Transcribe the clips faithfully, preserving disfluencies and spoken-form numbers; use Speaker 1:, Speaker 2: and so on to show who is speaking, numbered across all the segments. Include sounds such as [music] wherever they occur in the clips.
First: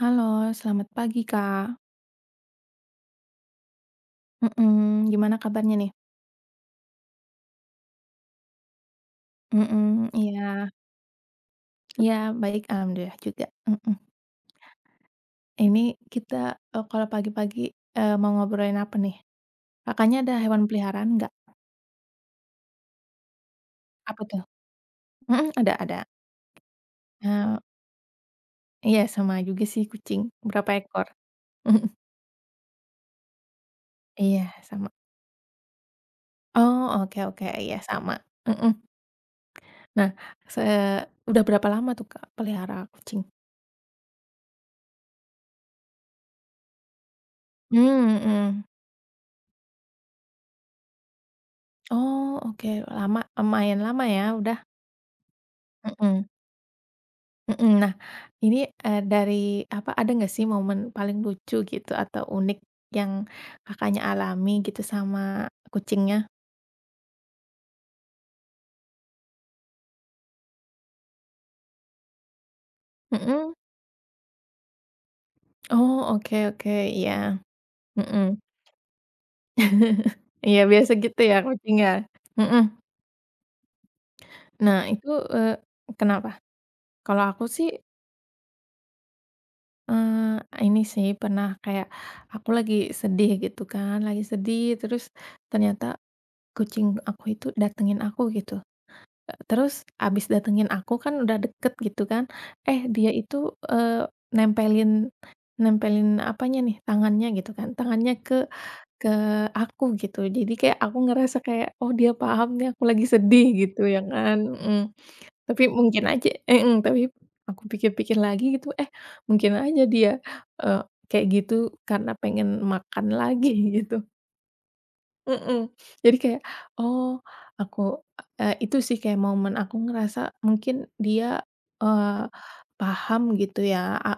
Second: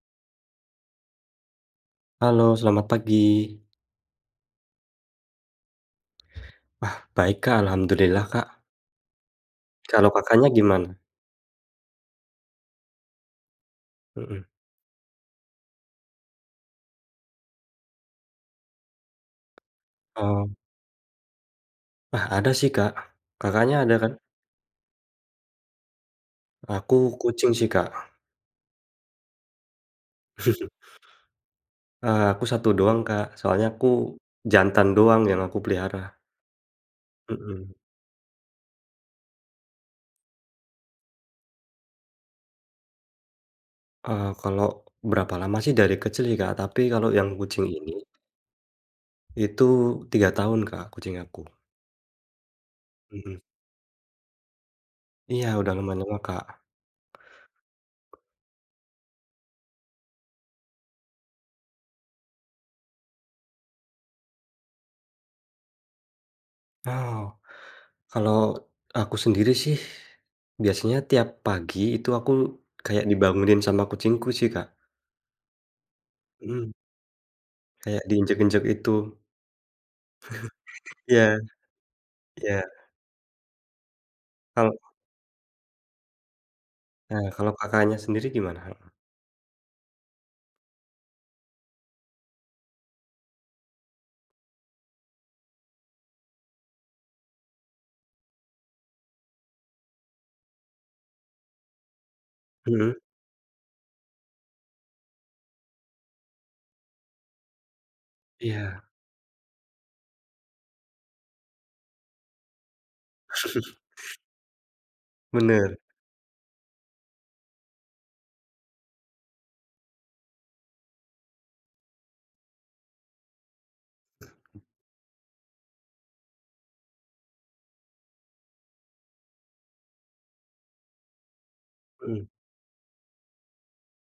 Speaker 1: Halo, selamat pagi, Kak.
Speaker 2: Halo, selamat pagi.
Speaker 1: Mhm, gimana kabarnya nih?
Speaker 2: Wah, baik Kak, alhamdulillah Kak.
Speaker 1: Mhm,
Speaker 2: Kalau
Speaker 1: iya.
Speaker 2: Kakaknya gimana?
Speaker 1: Iya, baik, alhamdulillah juga, mhm.
Speaker 2: Mhm.
Speaker 1: Ini kita, eee, kalau pagi-pagi, eee, mau ngobrolin apa nih? Kakaknya ada
Speaker 2: Oh,
Speaker 1: hewan peliharaan nggak?
Speaker 2: ah, ada sih Kak. Kakaknya ada kan?
Speaker 1: Apa tuh? Mhm, ada ada.
Speaker 2: Aku kucing
Speaker 1: Eee,
Speaker 2: sih Kak.
Speaker 1: iya sama juga sih kucing, berapa
Speaker 2: [laughs]
Speaker 1: ekor? Mhm,
Speaker 2: Eee, aku satu doang Kak, soalnya aku
Speaker 1: iya sama.
Speaker 2: jantan doang yang aku pelihara.
Speaker 1: Oh, oke oke,
Speaker 2: Mhm.
Speaker 1: iya sama, mhm. Nah, se udah berapa lama tuh, Kak, pelihara kucing?
Speaker 2: Eee, kalau berapa lama sih dari kecil sih Kak, tapi kalau yang kucing ini,
Speaker 1: Hmm, mhm.
Speaker 2: itu tiga tahun Kak, kucing aku.
Speaker 1: Oh, oke, lama
Speaker 2: Mhm.
Speaker 1: lumayan lama ya udah?
Speaker 2: Iya, udah lumayan lama
Speaker 1: Mhm
Speaker 2: Kak.
Speaker 1: mhm. Nah, ini, eee, dari apa, ada nggak sih momen paling lucu gitu atau unik yang Kakaknya alami gitu sama kucingnya?
Speaker 2: Oh. Kalau aku sendiri sih, biasanya tiap pagi itu aku kayak
Speaker 1: Mhm.
Speaker 2: dibangunin sama kucingku sih, Kak.
Speaker 1: Oh, oke
Speaker 2: Mhm,
Speaker 1: oke, iya,
Speaker 2: kayak
Speaker 1: mhm.
Speaker 2: diinjek-injek itu.
Speaker 1: [laughs] Iya, biasa gitu ya
Speaker 2: Iya
Speaker 1: kucing ya?
Speaker 2: iya.
Speaker 1: Mhm.
Speaker 2: Kalau
Speaker 1: Nah itu, eee, kenapa? Kalau
Speaker 2: nah,
Speaker 1: aku
Speaker 2: kalau
Speaker 1: sih,
Speaker 2: Kakaknya sendiri gimana?
Speaker 1: eee, ini sih pernah kayak aku lagi sedih gitu kan, lagi sedih terus ternyata kucing aku itu datengin aku gitu. Eee, terus abis datengin aku kan udah deket gitu kan, eh
Speaker 2: Mhm,
Speaker 1: dia itu, eee, nempelin nempelin apanya nih, tangannya gitu kan, tangannya ke
Speaker 2: iya,
Speaker 1: ke aku gitu. Jadi kayak aku ngerasa kayak, "Oh dia paham nih aku lagi sedih," gitu ya kan, mhm. Tapi
Speaker 2: bener.
Speaker 1: mungkin aja mhm, tapi aku pikir-pikir lagi gitu, eh mungkin aja dia, eee, kayak gitu karena pengen makan lagi [laughs] gitu. Mhm, jadi kayak, oh aku eee, itu sih kayak momen aku ngerasa mungkin dia,
Speaker 2: Mhm,
Speaker 1: eee, paham gitu ya, a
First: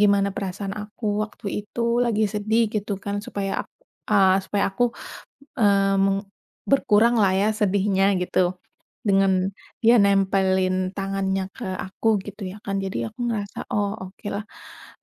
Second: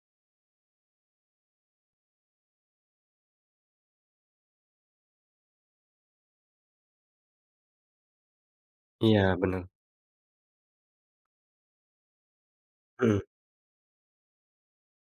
Speaker 1: gimana perasaan aku waktu itu lagi sedih gitu kan supaya ak eee, supaya aku Eee, meng berkuranglah ya sedihnya gitu,
Speaker 2: iya
Speaker 1: dengan
Speaker 2: bener.
Speaker 1: dia nempelin tangannya ke aku gitu ya kan, jadi aku
Speaker 2: Mhm,
Speaker 1: ngerasa, "Oh okelah,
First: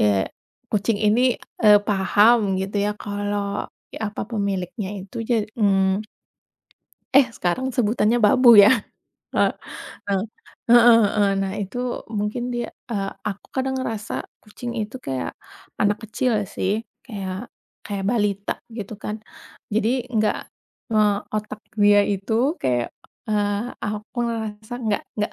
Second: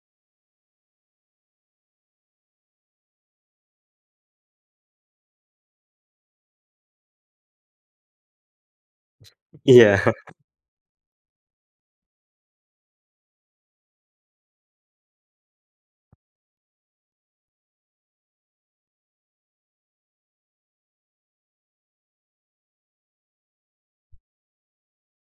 Speaker 1: eee, kucing ini, eee, paham gitu ya kalau, ya apa, pemiliknya itu ja" mmm, eh sekarang sebutannya babu ya? [laughs] Heeh.
Speaker 2: iya
Speaker 1: Nah,
Speaker 2: [laughs]
Speaker 1: heeh heeh. Nah, itu mungkin dia eee, aku kadang ngerasa kucing itu kayak anak kecil sih, kayak kayak balita gitu kan. Jadi nggak eee, otak dia itu kayak, eee, aku ngerasa nggak nggak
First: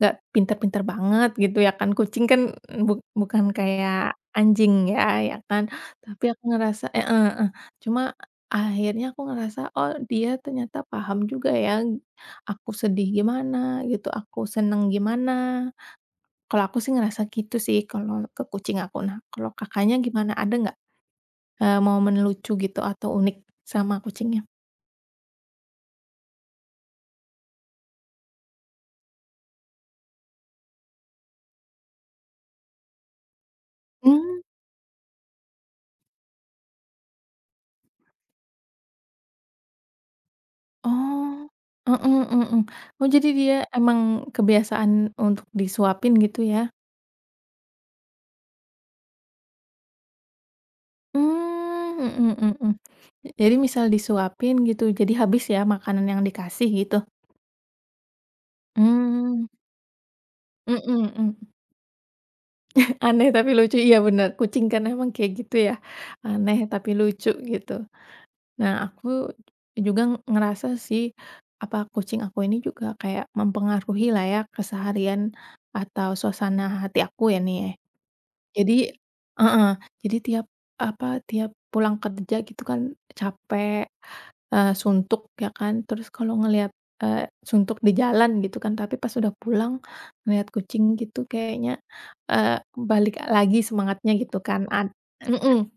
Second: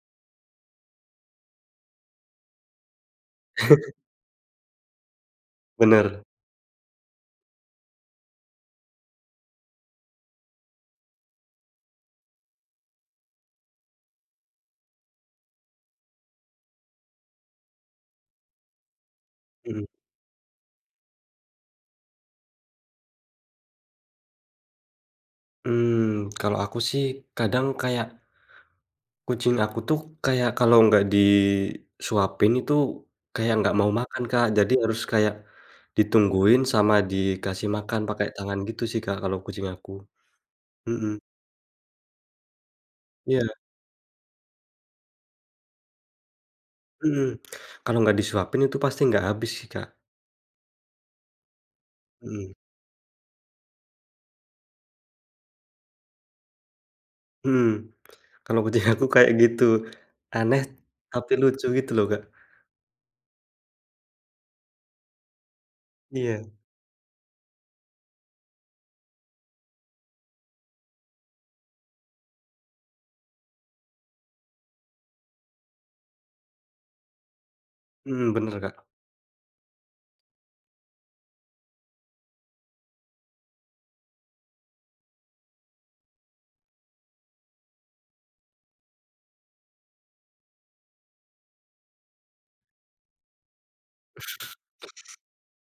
Speaker 1: nggak pinter-pinter banget gitu ya kan, kucing kan buk bukan kayak anjing ya, ya kan.
Speaker 2: bener.
Speaker 1: Tapi aku ngerasa eh, heeh heeh. Cuma akhirnya aku ngerasa, oh dia ternyata paham juga ya aku sedih gimana gitu, aku seneng gimana. Kalau aku sih ngerasa gitu sih kalau ke kucing aku. Nah, kalau
Speaker 2: Mhm.
Speaker 1: Kakaknya gimana? Ada nggak, eee, momen lucu gitu atau unik sama kucingnya?
Speaker 2: Mmm, kalau aku sih kadang kayak kucing aku tuh kayak kalau nggak disuapin itu kayak nggak mau makan,
Speaker 1: Hmm.
Speaker 2: Kak. Jadi harus kayak ditungguin sama dikasih makan pakai tangan gitu sih, Kak, kalau kucing aku. Mhm,
Speaker 1: Oh, mhm mhm. Oh, jadi
Speaker 2: iya,
Speaker 1: dia emang kebiasaan untuk disuapin gitu ya?
Speaker 2: mhm. Kalau nggak disuapin itu pasti nggak habis sih, Kak.
Speaker 1: Mmm, mhm
Speaker 2: Mhm,
Speaker 1: mhm. Jadi misal disuapin gitu, jadi habis ya makanan yang dikasih gitu?
Speaker 2: mhm. Kalau kucing aku kayak
Speaker 1: Mmm,
Speaker 2: gitu. Aneh
Speaker 1: mhm
Speaker 2: tapi
Speaker 1: mhm.
Speaker 2: lucu gitu loh, Kak.
Speaker 1: Aneh tapi lucu, iya bener, kucing kan emang kayak gitu ya,
Speaker 2: Iya,
Speaker 1: aneh tapi lucu gitu. Nah aku juga ngerasa sih, apa kucing aku ini juga kayak mempengaruhi lah ya keseharian atau suasana hati aku ya nih ya.
Speaker 2: mhm, bener,
Speaker 1: Jadi
Speaker 2: Kak.
Speaker 1: heeh, jadi tiap apa, tiap pulang kerja gitu kan capek, eee, suntuk ya kan, terus kalau ngelihat, eee, suntuk di jalan gitu kan, tapi pas udah pulang ngelihat kucing gitu kayaknya, eee, balik lagi semangatnya gitu kan ad mhm.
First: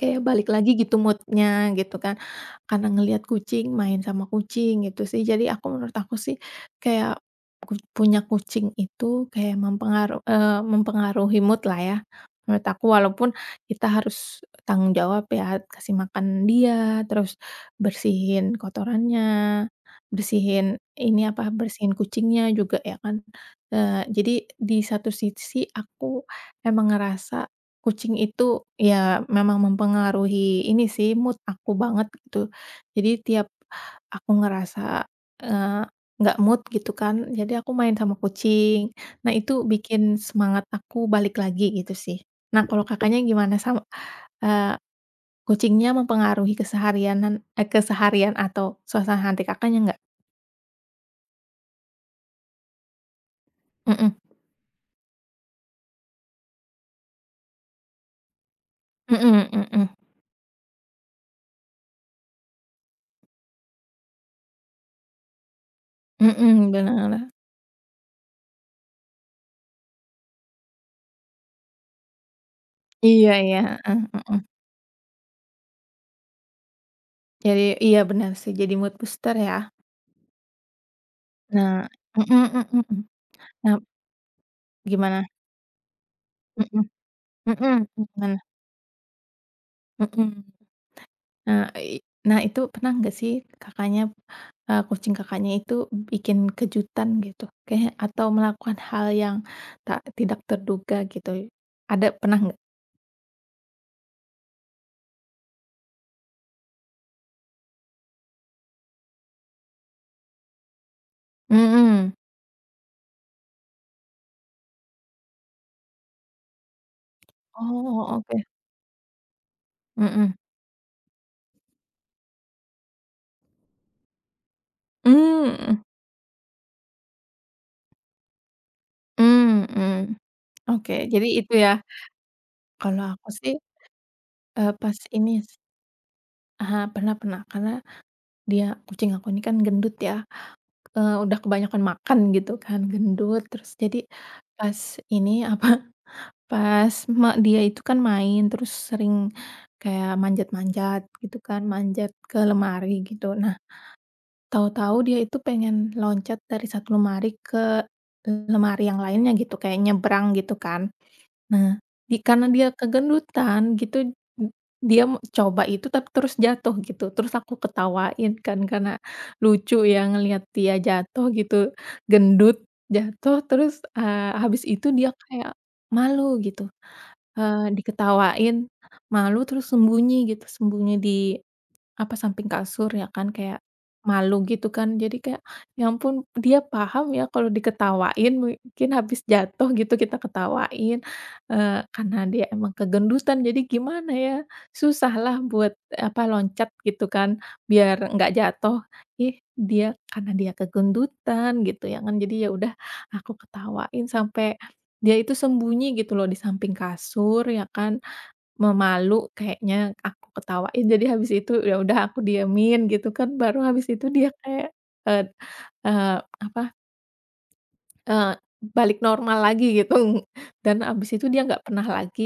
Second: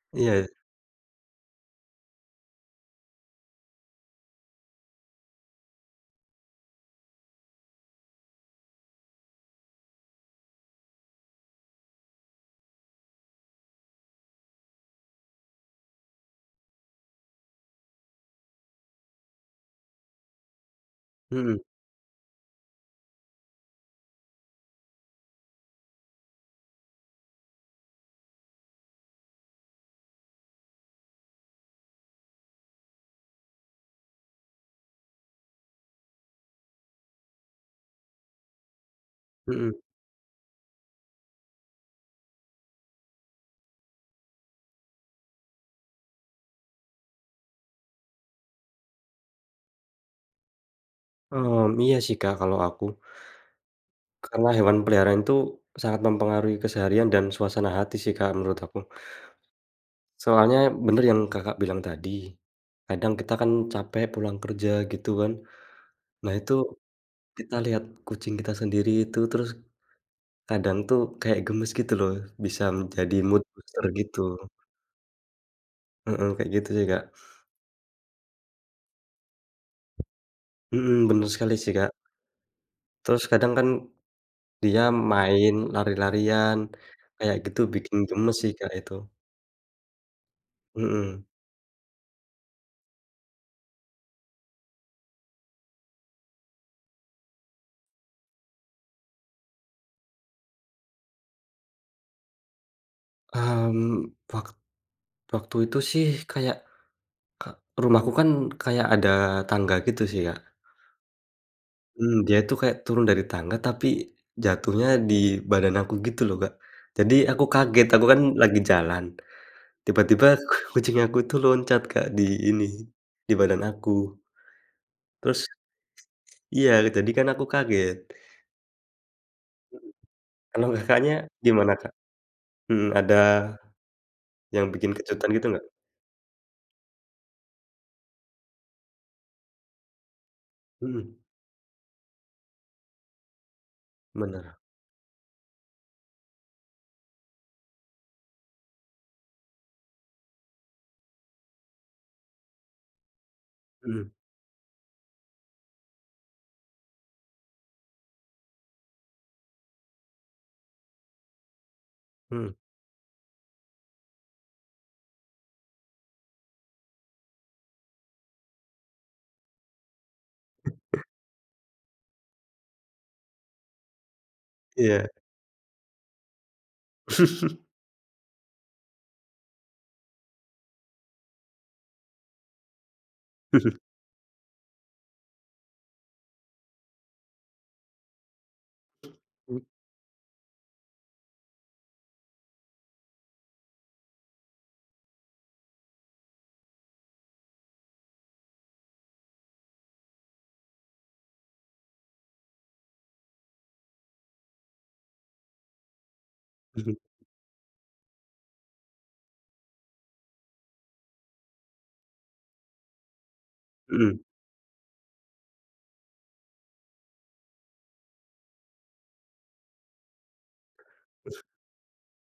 Speaker 1: Kayak
Speaker 2: Iya,
Speaker 1: balik lagi gitu mood-nya gitu kan, karena ngelihat kucing, main sama kucing gitu sih. Jadi aku menurut aku sih kayak ku punya kucing itu kayak mempengaruh eee, mempengaruhi mood lah ya, menurut aku. Walaupun kita harus tanggung jawab ya, kasih makan dia, terus bersihin kotorannya, bersihin ini apa,
Speaker 2: mhm
Speaker 1: bersihin kucingnya juga ya kan. Eee, jadi di satu sisi aku emang ngerasa kucing itu ya memang mempengaruhi ini sih mood aku banget gitu. Jadi tiap aku ngerasa, eee, nggak mood gitu kan, jadi aku main sama kucing. Nah itu
Speaker 2: mhm.
Speaker 1: bikin semangat aku balik lagi gitu sih. Nah kalau Kakaknya gimana sama eee, kucingnya mempengaruhi keseharianan eh, keseharian atau suasana hati Kakaknya nggak?
Speaker 2: Mmm, iya sih, Kak, kalau aku.
Speaker 1: Mhm
Speaker 2: Karena hewan peliharaan itu sangat mempengaruhi keseharian dan suasana hati sih, Kak, menurut aku.
Speaker 1: mhm mhm
Speaker 2: Soalnya bener yang Kakak bilang tadi, kadang kita kan capek pulang kerja gitu kan. Nah, itu
Speaker 1: mhm, bener.
Speaker 2: kita lihat kucing kita sendiri itu, terus kadang tuh kayak gemes gitu loh, bisa menjadi
Speaker 1: Iya
Speaker 2: mood
Speaker 1: iya,
Speaker 2: booster
Speaker 1: heeh
Speaker 2: gitu.
Speaker 1: heeh.
Speaker 2: Heeh, kayak gitu sih, Kak.
Speaker 1: Jadi iya benar sih jadi mood booster ya.
Speaker 2: Mhm, bener sekali sih,
Speaker 1: Nah
Speaker 2: Kak.
Speaker 1: mhm mhm mhm.
Speaker 2: Terus kadang kan
Speaker 1: Nah,
Speaker 2: dia
Speaker 1: gimana?
Speaker 2: main lari-larian,
Speaker 1: Mhm
Speaker 2: kayak gitu
Speaker 1: mhm,
Speaker 2: bikin gemes
Speaker 1: gimana?
Speaker 2: sih, Kak, itu.
Speaker 1: Mhm.
Speaker 2: Mhm.
Speaker 1: Nah, i nah itu pernah nggak sih Kakaknya, eee, kucing Kakaknya itu bikin kejutan gitu? Kayaknya atau melakukan hal yang tak tidak terduga gitu? Ada pernah nggak?
Speaker 2: Mmm, wak waktu itu sih kayak Kak, rumahku kan kayak ada tangga gitu sih, Kak.
Speaker 1: Mhm.
Speaker 2: Mmm, dia itu kayak turun dari tangga tapi jatuhnya di badan aku gitu loh, Kak. Jadi aku kaget,
Speaker 1: Oh,
Speaker 2: aku kan
Speaker 1: oke.
Speaker 2: lagi jalan, tiba-tiba
Speaker 1: Mhm.
Speaker 2: [laughs] kucing aku itu loncat, Kak, di ini, di badan aku. Terus
Speaker 1: Mmm,
Speaker 2: iya, jadi kan aku kaget.
Speaker 1: mhm.
Speaker 2: Kalau
Speaker 1: Oke,
Speaker 2: Kakaknya
Speaker 1: jadi itu
Speaker 2: gimana,
Speaker 1: ya.
Speaker 2: Kak? Mhm,
Speaker 1: Kalau
Speaker 2: ada
Speaker 1: aku sih,
Speaker 2: yang
Speaker 1: eee,
Speaker 2: bikin
Speaker 1: pas
Speaker 2: kejutan
Speaker 1: ini
Speaker 2: gitu
Speaker 1: s
Speaker 2: nggak?
Speaker 1: aha, pernah pernah. Karena dia kucing aku ini kan gendut ya. Eee,
Speaker 2: Mhm,
Speaker 1: udah kebanyakan makan gitu kan, gendut, terus jadi
Speaker 2: bener,
Speaker 1: pas ini, apa, [laughs] pas emak dia itu kan main, terus sering kayak manjat-manjat gitu kan, manjat ke lemari gitu. Nah,
Speaker 2: mhm
Speaker 1: tahu-tahu dia itu pengen loncat dari satu lemari ke lemari yang lainnya gitu, kayak nyebrang gitu kan. Nah, di karena
Speaker 2: mhm,
Speaker 1: dia kegendutan gitu, d dia me coba itu tapi terus jatuh gitu, terus aku ketawain kan karena lucu ya ngelihat dia jatuh gitu, gendut, jatuh terus, eee, habis itu
Speaker 2: iya.
Speaker 1: dia kayak malu gitu, eee,
Speaker 2: [laughs]
Speaker 1: diketawain, malu terus sembunyi gitu, sembunyi di apa samping kasur ya kan, kayak malu gitu kan. Jadi kayak, ya ampun dia paham ya kalau diketawain mungkin habis
Speaker 2: Mhm
Speaker 1: jatuh gitu kita ketawain, eee, karena dia emang kegendutan jadi gimana ya, susah lah buat, apa, loncat gitu kan biar nggak jatuh. Ih, dia karena dia kegendutan gitu ya kan, jadi ya udah aku ketawain sampai dia itu sembunyi gitu loh di samping
Speaker 2: mhm,
Speaker 1: kasur ya kan. Memalu kayaknya aku ketawain, jadi habis itu ya udah aku diamin gitu kan, baru habis itu
Speaker 2: mhm,
Speaker 1: dia kayak, eee eee, apa, eee, balik normal lagi gitu. Dan habis itu dia nggak pernah lagi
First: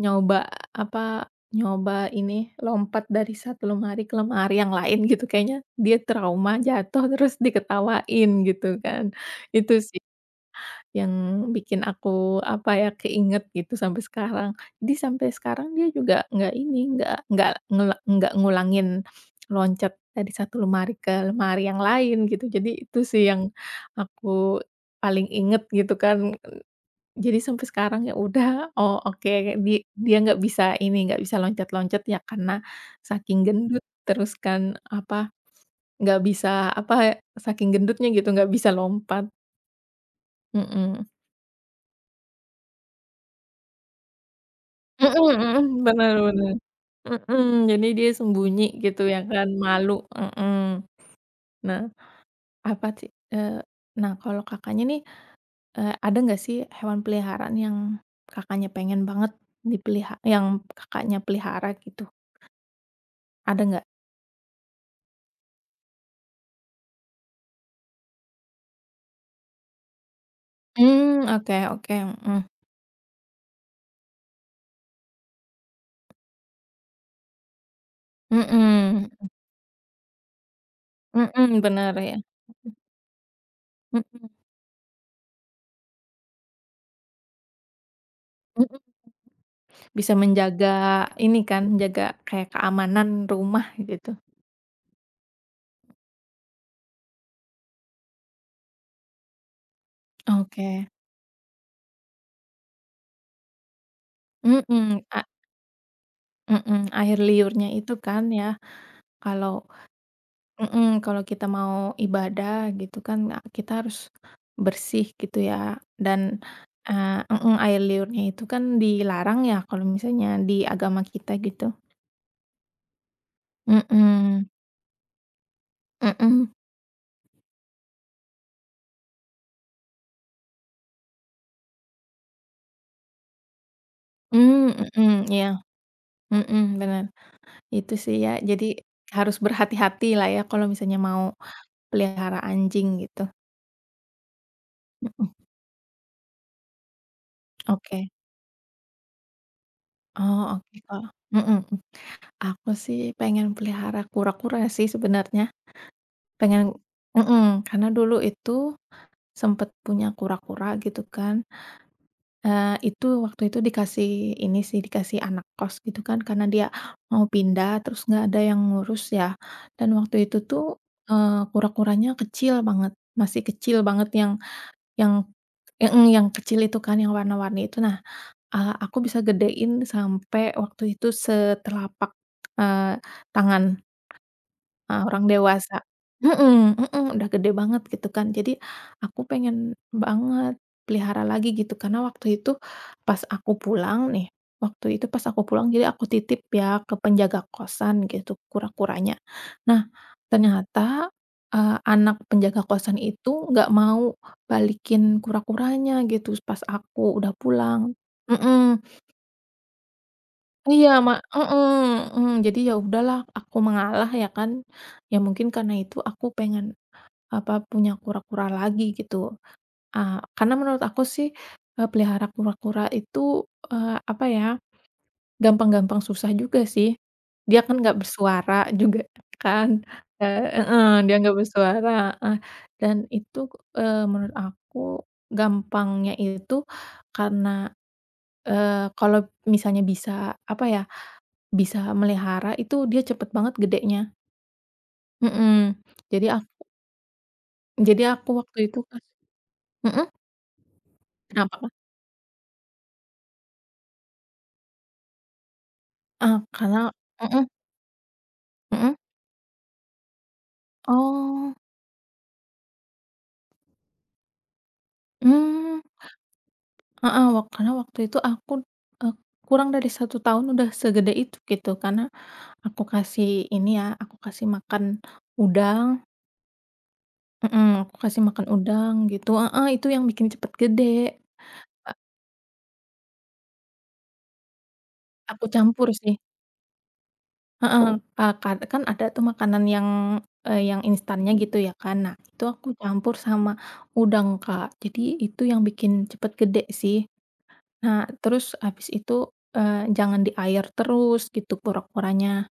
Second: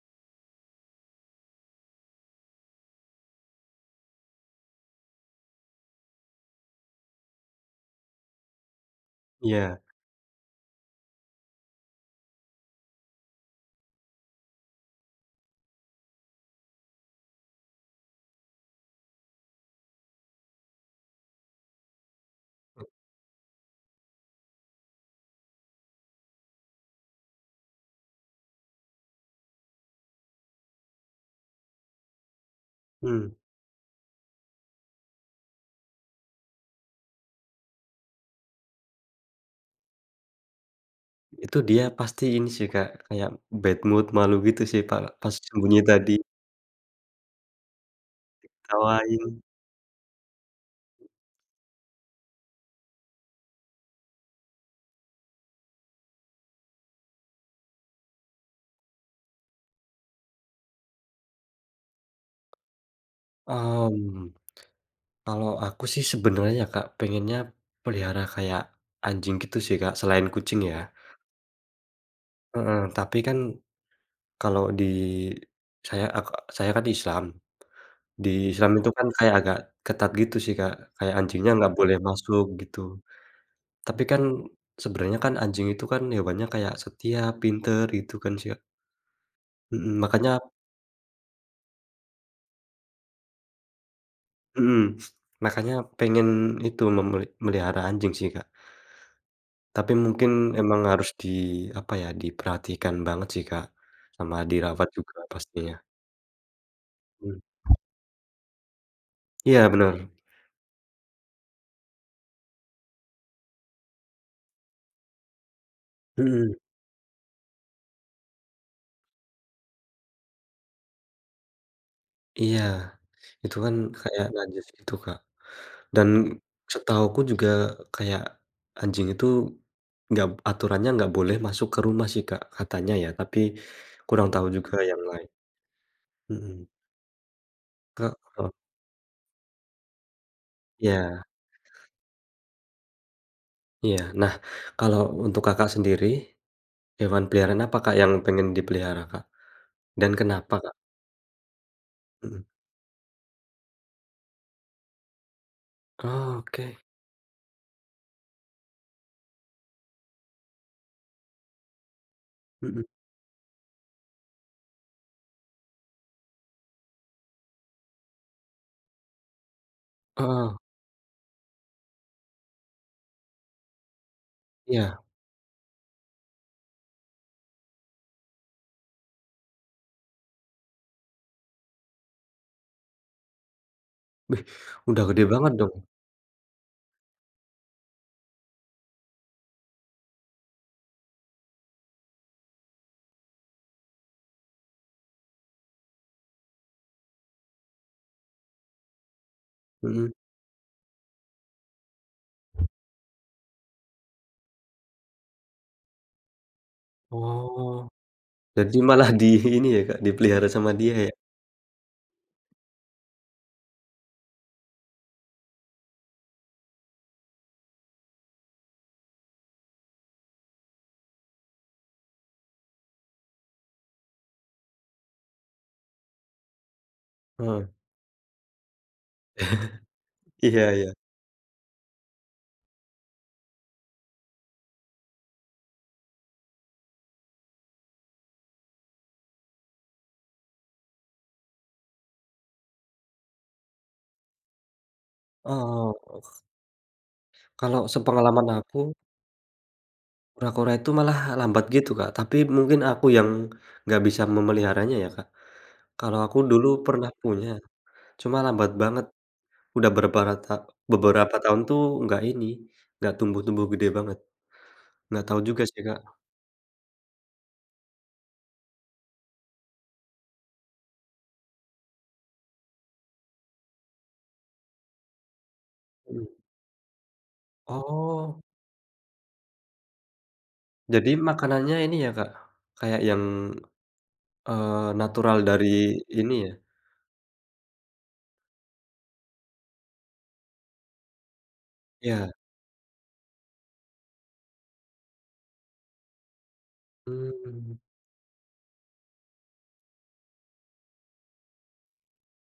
Speaker 1: nyoba, apa, nyoba ini, lompat dari satu lemari ke lemari yang lain gitu, kayaknya dia trauma jatuh terus diketawain gitu kan, itu
Speaker 2: iya,
Speaker 1: sih. Yang bikin aku, apa ya, keinget gitu sampai sekarang. Jadi sampai sekarang dia juga nggak ini, nggak nggak ngela nggak ngulangin loncat dari satu lemari ke lemari yang lain gitu. Jadi itu sih yang aku paling inget gitu kan. Jadi sampai sekarang ya udah, oh oke di dia nggak bisa ini, nggak bisa loncat-loncat ya karena
Speaker 2: mmm.
Speaker 1: saking gendut, terus kan, apa, nggak bisa, apa, saking gendutnya gitu nggak bisa lompat. Mhm.
Speaker 2: Itu dia pasti ini sih, Kak, kayak bad mood, malu gitu sih, Pak,
Speaker 1: Mhm
Speaker 2: pas sembunyi
Speaker 1: mhm,
Speaker 2: tadi,
Speaker 1: bener bener. Mhm, jadi dia sembunyi gitu ya
Speaker 2: ketawain.
Speaker 1: kan, malu, mhm. Nah, apa sih, eee, nah kalau Kakaknya nih, eee, ada nggak sih hewan peliharaan yang Kakaknya pengen banget dipeliha yang Kakaknya pelihara gitu, ada nggak?
Speaker 2: Mmm, kalau aku sih sebenarnya ya, Kak, pengennya pelihara kayak anjing gitu sih, Kak, selain kucing ya.
Speaker 1: Mmm, oke oke, mhm.
Speaker 2: Heeh, tapi kan kalau di saya ak saya kan Islam, di Islam itu kan
Speaker 1: Mhm,
Speaker 2: kayak agak ketat gitu sih, Kak, kayak anjingnya
Speaker 1: mhm,
Speaker 2: nggak
Speaker 1: bener
Speaker 2: boleh
Speaker 1: ya,
Speaker 2: masuk gitu. Tapi kan
Speaker 1: mhm
Speaker 2: sebenarnya kan anjing itu kan hewannya kayak setia, pinter gitu kan sih, Kak.
Speaker 1: mhm,
Speaker 2: Mhm,
Speaker 1: bisa
Speaker 2: makanya
Speaker 1: menjaga ini kan, menjaga kayak keamanan rumah gitu.
Speaker 2: Mhm, makanya pengen itu memeli melihara anjing sih, Kak. Tapi mungkin emang
Speaker 1: Oke,
Speaker 2: harus di, apa ya, diperhatikan banget sih, Kak, sama dirawat
Speaker 1: mhm,
Speaker 2: juga
Speaker 1: a
Speaker 2: pastinya.
Speaker 1: mhm, air
Speaker 2: Mmm,
Speaker 1: liurnya itu kan ya, kalau
Speaker 2: iya bener,
Speaker 1: Mhm, kalau kita mau ibadah gitu kan, eee, kita harus bersih gitu ya dan,
Speaker 2: mhm,
Speaker 1: eee mhm, air liurnya itu kan dilarang ya kalau misalnya di agama kita gitu.
Speaker 2: iya, itu kan kayak
Speaker 1: Mhm,
Speaker 2: najis gitu, Kak, dan
Speaker 1: mhm,
Speaker 2: setahuku juga kayak anjing itu nggak aturannya nggak boleh masuk ke rumah sih, Kak, katanya ya, tapi kurang tahu
Speaker 1: mmm,
Speaker 2: juga yang
Speaker 1: mhm,
Speaker 2: lain.
Speaker 1: iya, mhm,
Speaker 2: Mhm,
Speaker 1: bener. Itu
Speaker 2: Kak
Speaker 1: sih ya,
Speaker 2: heeh,
Speaker 1: jadi harus berhati-hati lah ya kalau misalnya
Speaker 2: iya
Speaker 1: mau pelihara anjing gitu.
Speaker 2: iya. Nah, kalau
Speaker 1: Mhm,
Speaker 2: untuk Kakak sendiri hewan peliharaan apa, Kak,
Speaker 1: oke.
Speaker 2: yang pengen dipelihara, Kak? Dan kenapa,
Speaker 1: Oh,
Speaker 2: Kak?
Speaker 1: oke Kak, mhm,
Speaker 2: Mhm.
Speaker 1: aku sih pengen pelihara kura-kura sih sebenarnya, pengen
Speaker 2: Oke.
Speaker 1: mhm, karena dulu itu sempet punya kura-kura gitu kan, eee,
Speaker 2: Mhm.
Speaker 1: itu waktu itu dikasih ini sih, dikasih anak kos gitu kan karena dia mau pindah terus nggak ada yang ngurus ya, dan waktu itu
Speaker 2: Heeh.
Speaker 1: tuh, eee, kura-kuranya kecil banget, masih kecil banget yang
Speaker 2: Iya.
Speaker 1: yang mhm, yang kecil itu kan yang warna-warni itu. Nah, eee, aku bisa gedein sampai waktu itu setelapak, eee, tangan.
Speaker 2: Wih,
Speaker 1: Eee,
Speaker 2: udah gede
Speaker 1: orang
Speaker 2: banget dong.
Speaker 1: dewasa. Mhm mhm, udah gede banget gitu kan. Jadi aku pengen banget pelihara lagi gitu, karena waktu itu pas aku pulang nih, waktu itu pas aku pulang jadi aku titip ya ke penjaga kosan gitu kura-kuranya. Nah,
Speaker 2: Mhm.
Speaker 1: ternyata, eee, anak penjaga kosan itu nggak mau balikin kura-kuranya gitu pas aku udah
Speaker 2: Oh,
Speaker 1: pulang.
Speaker 2: jadi
Speaker 1: Mhm.
Speaker 2: malah di [laughs] ini ya, Kak, dipelihara sama
Speaker 1: Iya
Speaker 2: dia ya?
Speaker 1: ma heeh, mhm, jadi ya udahlah aku mengalah ya kan, ya mungkin karena itu aku pengen, apa, punya kura-kura lagi gitu, eee, karena menurut aku sih, eee, pelihara kura-kura itu, eee, apa ya, gampang-gampang susah juga sih, dia
Speaker 2: Heeh.
Speaker 1: kan nggak bersuara [laughs] juga kan, eee
Speaker 2: Iya
Speaker 1: heeh,
Speaker 2: iya.
Speaker 1: dia nggak bersuara, heeh, dan itu, eee, menurut aku gampangnya itu karena, eee, kalau misalnya bisa, apa ya, bisa melihara itu dia cepet banget gedenya, mhm.
Speaker 2: Oh,
Speaker 1: Jadi ak
Speaker 2: kalau
Speaker 1: jadi aku
Speaker 2: sepengalaman
Speaker 1: waktu itu
Speaker 2: aku,
Speaker 1: pas mhm,
Speaker 2: kura-kura itu malah
Speaker 1: kenapa,
Speaker 2: lambat
Speaker 1: Kak?
Speaker 2: gitu, Kak, tapi mungkin aku yang nggak bisa memeliharanya ya, Kak. Kalau
Speaker 1: Ah,
Speaker 2: aku dulu
Speaker 1: karena
Speaker 2: pernah
Speaker 1: mhm
Speaker 2: punya, cuma lambat
Speaker 1: mhm.
Speaker 2: banget. Udah beberapa ta beberapa
Speaker 1: Oh,
Speaker 2: tahun tuh nggak ini, nggak tumbuh-tumbuh gede banget. Nggak tahu juga
Speaker 1: mmm,
Speaker 2: sih, Kak.
Speaker 1: heeh, wak karena waktu itu aku, eee, kurang dari satu tahun udah segede itu gitu, karena aku kasih ini ya, aku kasih makan udang
Speaker 2: Mhm.
Speaker 1: mhm, aku kasih
Speaker 2: Oh,
Speaker 1: makan udang gitu heeh, itu yang bikin cepet gede.
Speaker 2: jadi makanannya
Speaker 1: A
Speaker 2: ini ya, Kak, kayak yang, eee, natural
Speaker 1: aku
Speaker 2: dari
Speaker 1: campur sih.
Speaker 2: ini ya?
Speaker 1: Heeh, eee, kad kan ada tuh makanan yang, eee, yang instannya gitu ya kan. Nah,
Speaker 2: Iya,
Speaker 1: itu aku campur sama udang, Kak. Jadi itu yang bikin cepet gede sih.
Speaker 2: mmm,
Speaker 1: Nah, terus habis itu, eee, jangan di air terus gitu porak-poranya.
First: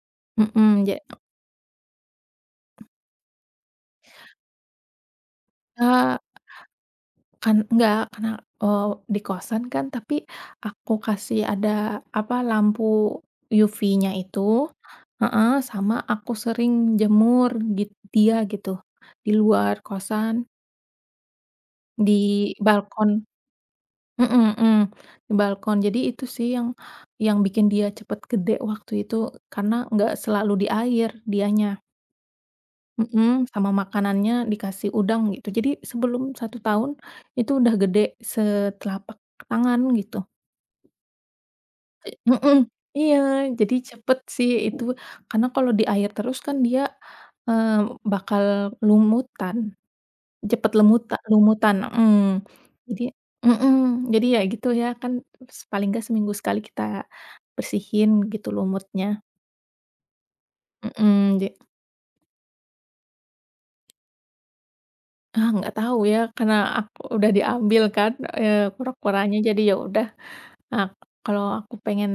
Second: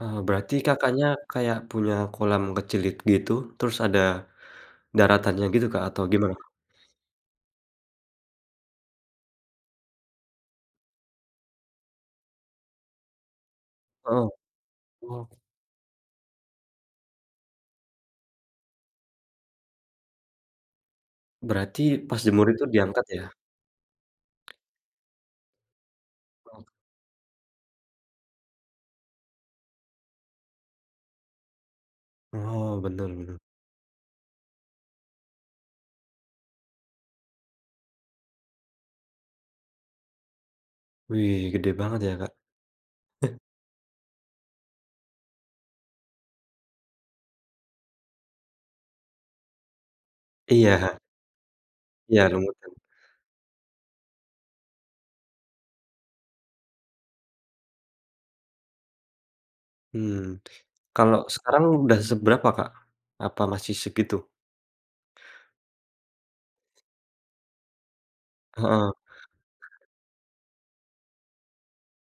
Speaker 2: eee, berarti
Speaker 1: Mhm, ja
Speaker 2: Kakaknya kayak punya kolam kecil it gitu, terus ada daratannya gitu, Kak, atau
Speaker 1: eee,
Speaker 2: gimana?
Speaker 1: kan enggak, karena, eee, di kosan kan, tapi aku kasih ada, apa, lampu U V-nya
Speaker 2: Heeh.
Speaker 1: itu
Speaker 2: Oh,
Speaker 1: heeh, sama aku sering jemur git dia gitu, di luar kosan.
Speaker 2: berarti pas jemur
Speaker 1: Di
Speaker 2: itu diangkat
Speaker 1: balkon
Speaker 2: ya?
Speaker 1: mhm mhm, di balkon. Jadi itu sih yang yang bikin dia cepet gede waktu itu, karena nggak selalu di air dianya
Speaker 2: Oh oh, bener bener.
Speaker 1: mhm, sama makanannya dikasih udang gitu. Jadi sebelum satu tahun itu udah gede setelapak tangan gitu.
Speaker 2: Wih, gede banget ya, Kak.
Speaker 1: Mhm, iya, jadi cepet sih itu, karena kalau di air terus kan dia, eee, bakal lumutan. Cepet
Speaker 2: Iya
Speaker 1: lemuta lumutan, mhm.
Speaker 2: iya, rebutan.
Speaker 1: Jadi mhm, jadi ya gitu ya kan s paling nggak seminggu sekali kita bersihin gitu lumutnya,
Speaker 2: Mmm, kalau
Speaker 1: mhm, ja
Speaker 2: sekarang udah seberapa, Kak? Apa masih segitu?
Speaker 1: ah, nggak tahu ya karena aku udah diambil kan, eee,
Speaker 2: Heeh,
Speaker 1: kura-kuranya jadi ya udah, nah kalau aku pengen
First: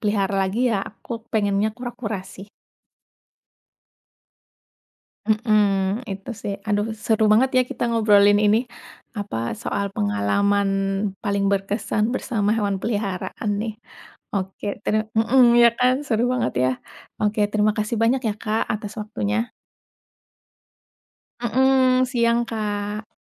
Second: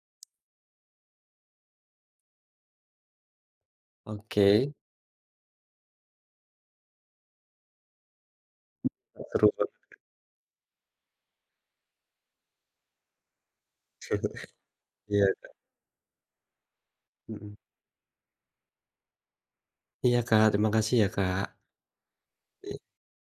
Speaker 1: pelihara lagi ya aku pengennya kura-kura sih.
Speaker 2: oke,
Speaker 1: Mhm, itu sih. Aduh seru banget ya kita ngobrolin ini, apa,
Speaker 2: seru ba
Speaker 1: soal pengalaman paling berkesan bersama hewan peliharaan nih. Oke ter
Speaker 2: iya,
Speaker 1: mhm, ya kan seru banget ya. Oke
Speaker 2: mhm.
Speaker 1: terima kasih banyak ya Kak atas waktunya.
Speaker 2: Iya, Kak, terima kasih ya, Kak.
Speaker 1: Mhm, siang Kak.